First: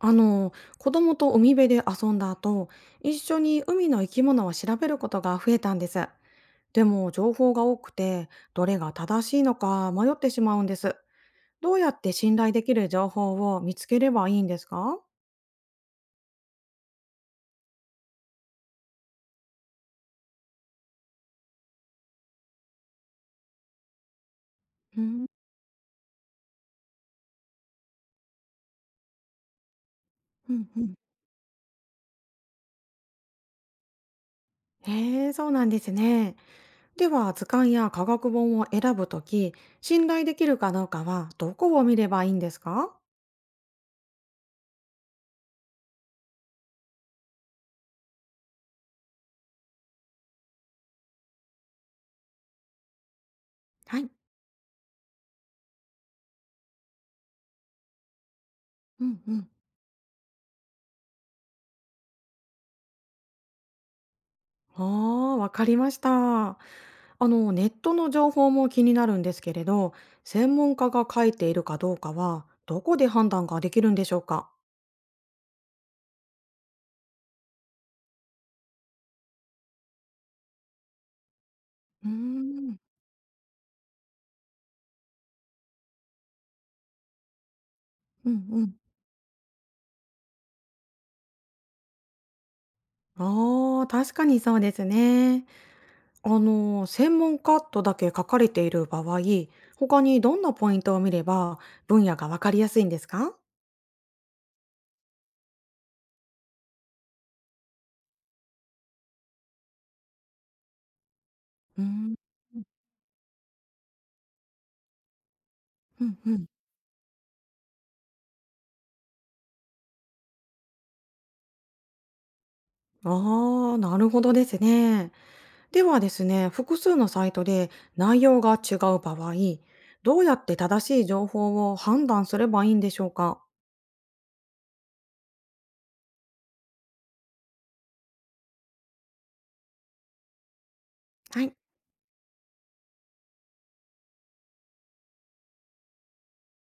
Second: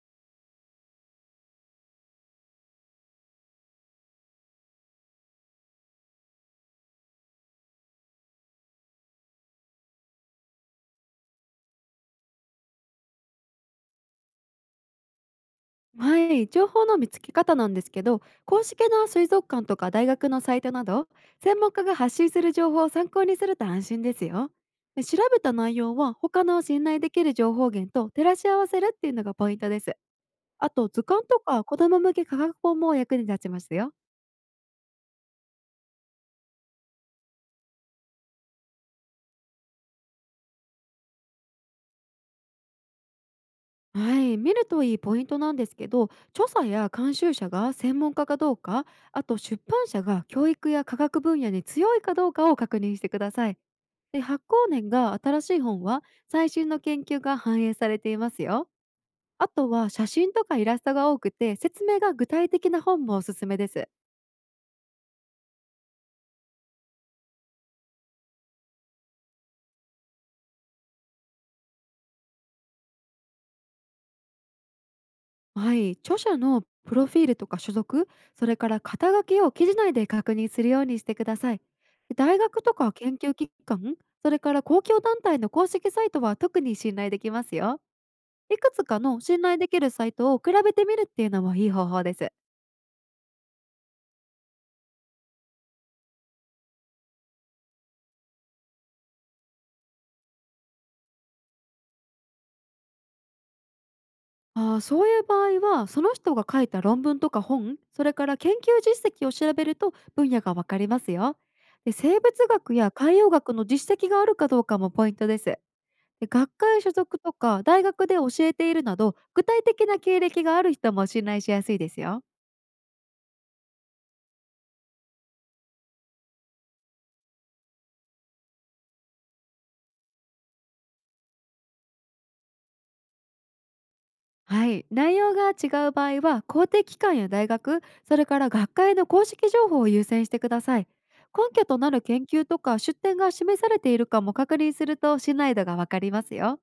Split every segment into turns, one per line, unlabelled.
あの子供と海辺で遊んだ後、一緒に海の生き物を調べることが増えたんです。でも情報が多くて、どれが正しいのか迷ってしまうんです。どうやって信頼できる情報を見つければいいんですか？
はい、情報の見つけ方なんですけど、公式な水族館とか大学のサイトなど、専門家が発信する情報を参考にすると安心ですよ。
う
で、調
ん、
べた内容は他の信頼できる情報源と照らし合わせるっていうのがポイントです。
うん、
あ
う
と、
ん。
図鑑とか子ども向け科学本も役に立ちますよ。
へえ、そうなんですね。では図鑑や科学本を選ぶとき、信頼できるかどうかはどこを見ればいいんですか？
はい、見るといいポイントなんですけど、著者や監修者が専門家かどうか、あと出版社が教育や科学分野に強いかどうかを確認してください。
はい。
で、発行年が新しい本は最新の研究が反映されていますよ。
うん、う
あ
ん。
とは写真とかイラストが多くて説明が具体的な本もおすすめです。
ああ、わかりました。あの、ネットの情報も気になるんですけれど、専門家が書いているかどうかは、どこで判断ができるんでしょうか？
はい、著者のプロフィールとか所属、それから肩書きを記事内で確認するようにしてください。
うー
で、大学と
ん、
か研究機関、それから公共団体の公式サイトは特に信頼できますよ。
うん
い
う
く
ん。
つかの信頼できるサイトを比べてみるっていうのもいい方法です。
ああ、確かにそうですね。あの、専門家とだけ書かれている場合、他にどんなポイントを見れば分野がわかりやすいんですか？
ああ、そういう場合は、その人が書いた論文とか本、それから研究実績を調べると分野がわかりますよ。
うー
で、
ん、
生物学や海洋学の実績があるかどうかもポイントです。
うん
で、
うん。
学会所属とか大学で教えているなど、具体的な経歴がある人も信頼しやすいですよ。
ああー、なるほどですね。ではですね、複数のサイトで内容が違う場合、どうやって正しい情報を判断すればいいんでしょうか？
はい、内容が違う場合は公的機関や大学、それから学会の公式情報を優先してください。
は
根
い。
拠となる研究とか出典が示されているかも確認すると信頼度がわかりますよ。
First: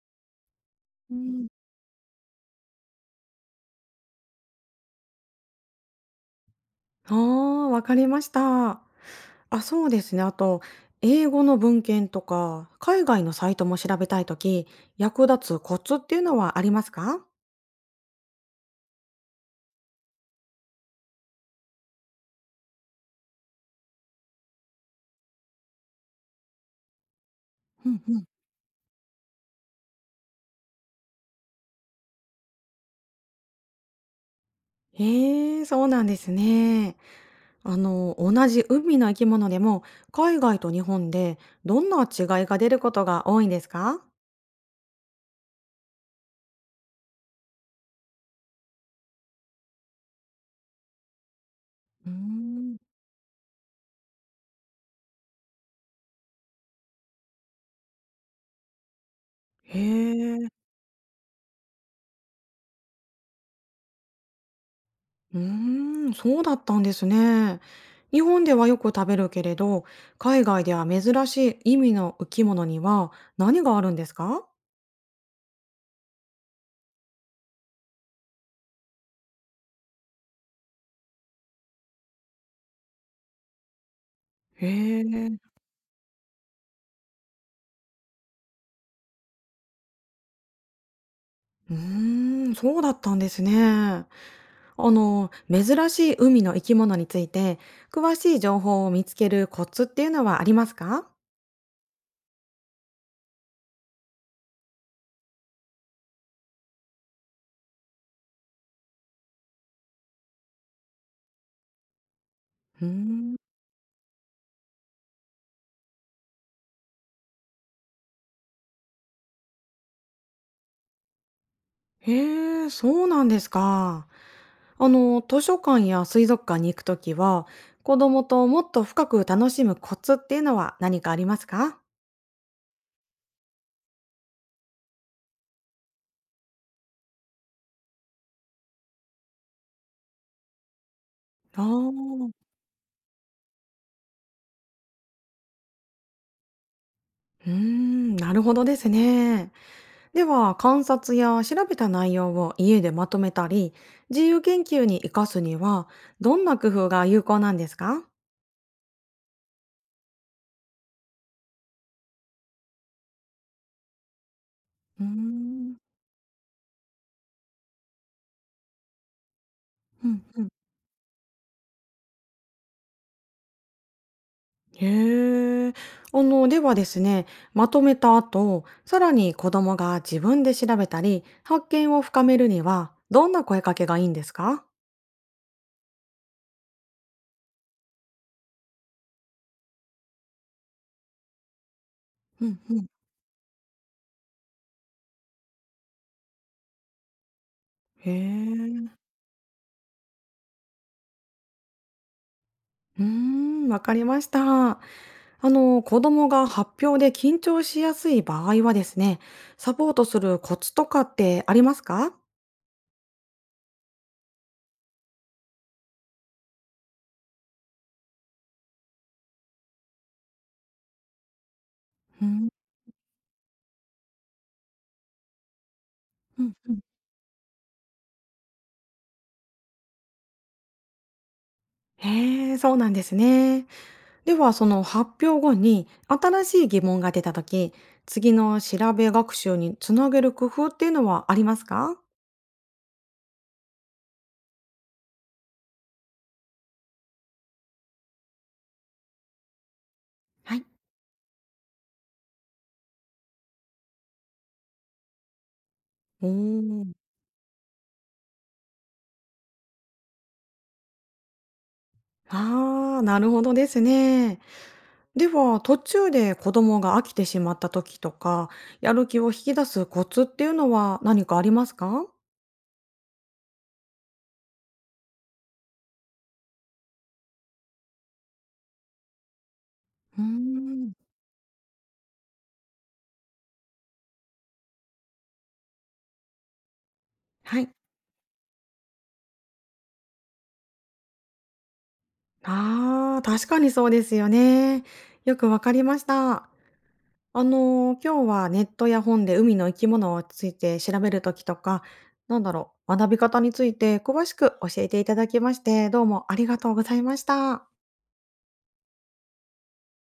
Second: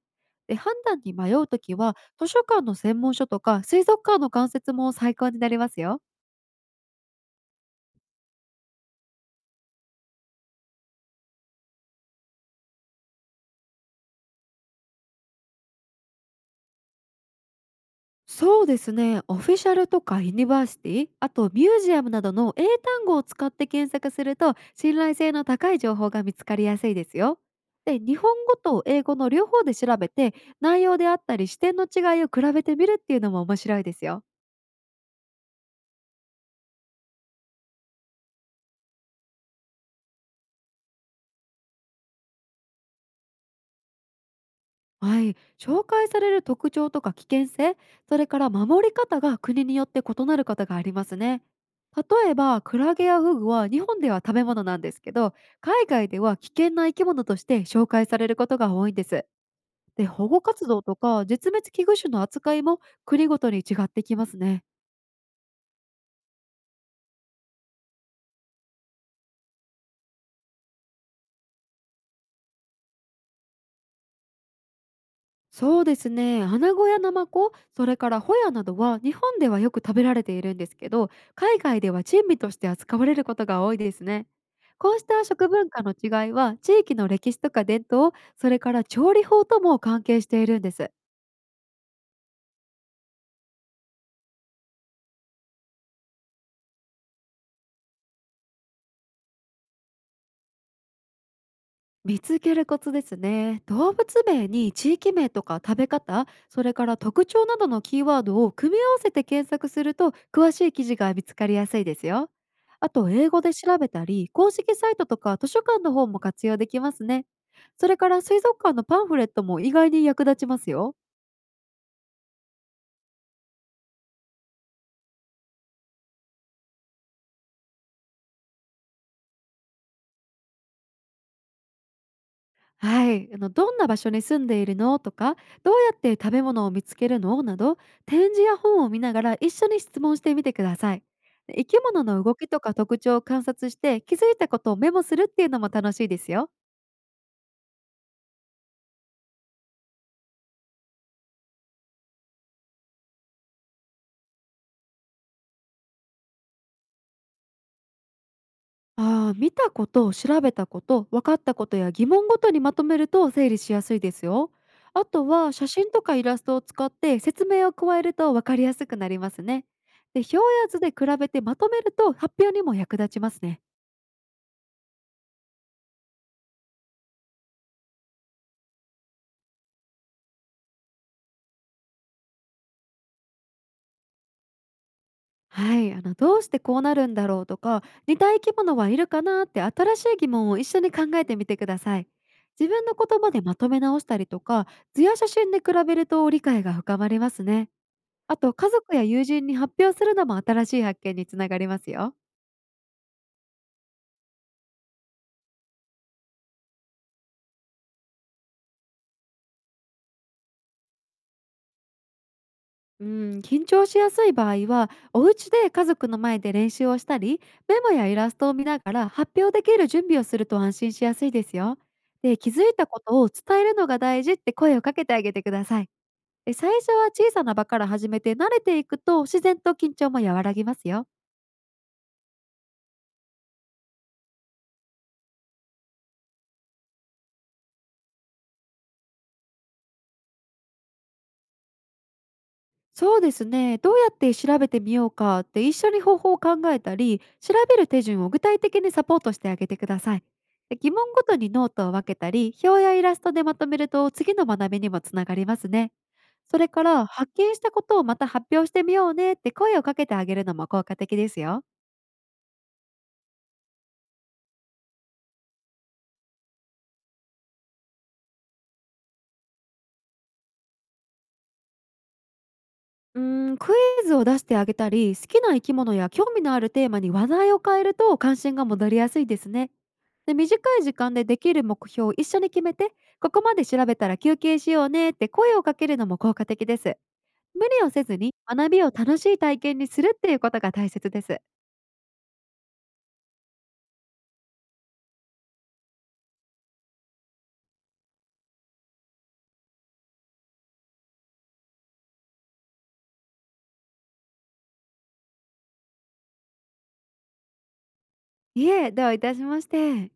で、判断に
う
迷
ん、
うときは図書館の専門書とか水族館の関節も参考になりますよ。
ああ、わかりました。あ、そうですね。あと、英語の文献とか、海外のサイトも調べたいとき、役立つコツっていうのはありますか？
そうですね。オフィシャルとかユニバーシティ、あとミュージアムなどの英単語を使って検索すると信頼性の高い情報が見つかりやすいですよ。
う
で、
んう
日
ん。
本語と英語の両方で調べて、内容であったり視点の違いを比べてみるっていうのも面白いですよ。
へえ、そうなんですね。あの、同じ海の生き物でも、海外と日本でどんな違いが出ることが多いんですか？
はい、紹介される特徴とか危険性、それから守り方が国によって異なることがありますね。
うー
例えば
ん。
クラゲやフグは日本では食べ物なんですけど、海外では危険な生き物として紹介されることが多いんです。
へ
で、保護
え、
活動とか絶滅危惧種の扱いも国ごとに違ってきますね。
うーん、そうだったんですね。日本ではよく食べるけれど、海外では珍しい意味の生き物には何があるんですか？
そうですね。アナゴやナマコ、それからホヤなどは日本ではよく食べられているんですけど、海外では珍味として扱われることが多いですね。
へ
こうした
え、
食文化の違いは地域の歴史とか伝統、それから調理法とも関係しているんです。
うーん、そうだったんですね。あの、珍しい海の生き物について、詳しい情報を見つけるコツっていうのはありますか？
見つけるコツですね。動物名に地域名とか食べ方、それから特徴などのキーワードを組み合わせて検索すると詳しい記事が見つかりやすいですよ。
うー
あと英
ん。
語で調べたり、公式サイトとか図書館の方も活用できますね。それから水族館のパンフレットも意外に役立ちますよ。
へえ、そうなんですか。あの、図書館や水族館に行くときは、子供ともっと深く楽しむコツっていうのは何かありますか？
はい、どんな場所に住んでいるのとか、どうやって食べ物を見つけるのなど、展示や本を見ながら一緒に質問してみてください。で、
あ
生き物の
ー、
動きとか特徴を観察して気づいたことをメモするっていうのも楽しいですよ。
うーん、なるほどですね。では、観察や調べた内容を家でまとめたり、自由研究に活かすには、どんな工夫が有効なんですか？
あー、見たこと、調べたこと、分かったことや疑問ごとにまとめると整理しやすいですよ。
う
あ
ー
とは写
ん、
真とかイラストを使って説明を加えると分かりやすくなりますね。
う
で、
ん
表
う
や
ん。
図で比べてまとめると発表にも役立ちますね。
へえ。あの、ではですね、まとめた後、さらに子供が自分で調べたり、発見を深めるには、どんな声かけがいいんですか？
はい、どうしてこうなるんだろうとか、似た生き物はいるかなって新しい疑問を一緒に考えてみてください。
うん
自
うん。
分の言葉でまとめ直したりとか、図や写真で比べると理解が深まりますね。
へ
あと家
え。
族や友人に発表するのも新しい発見につながりますよ。
うーん、わかりました。あの、子供が発表で緊張しやすい場合はですね、サポートするコツとかってありますか？
うん、緊張しやすい場合はお家で家族の前で練習をしたり、メモやイラストを見ながら発表できる準備をすると安心しやすいですよ。
う
で、
ん、
気づいたことを伝えるのが大事って声をかけてあげてください。
う
え、
ん、う
最
ん。
初は小さな場から始めて慣れていくと自然と緊張も和らぎますよ。
へえ、そうなんですね。では、その発表後に新しい疑問が出たとき、次の調べ学習につなげる工夫っていうのはありますか？
そうですね。どうやって調べてみようかって一緒に方法を考えたり、調べる手順を具体的にサポートしてあげてください。
はい。
で、疑問ごとにノートを分けたり、表やイラストでまとめると次の学びにもつながりますね。
うー
それか
ん。
ら発見したことをまた発表してみようねって声をかけてあげるのも効果的ですよ。
ああ、なるほどですね。では、途中で子供が飽きてしまった時とか、やる気を引き出すコツっていうのは何かありますか？
うーん、クイズを出してあげたり、好きな生き物や興味のあるテーマに話題を変えると関心が戻りやすいですね。
うー
で、短い
ん。
時間でできる目標を一緒に決めて、ここまで調べたら休憩しようねって声をかけるのも効果的です。
は
無
い。
理をせずに学びを楽しい体験にするっていうことが大切です。
ああ、確かにそうですよね。よくわかりました。あの、今日はネットや本で海の生き物について調べるときとか、なんだろう、学び方について詳しく教えていただきまして、どうもありがとうございました。
いえ、どういたしまして。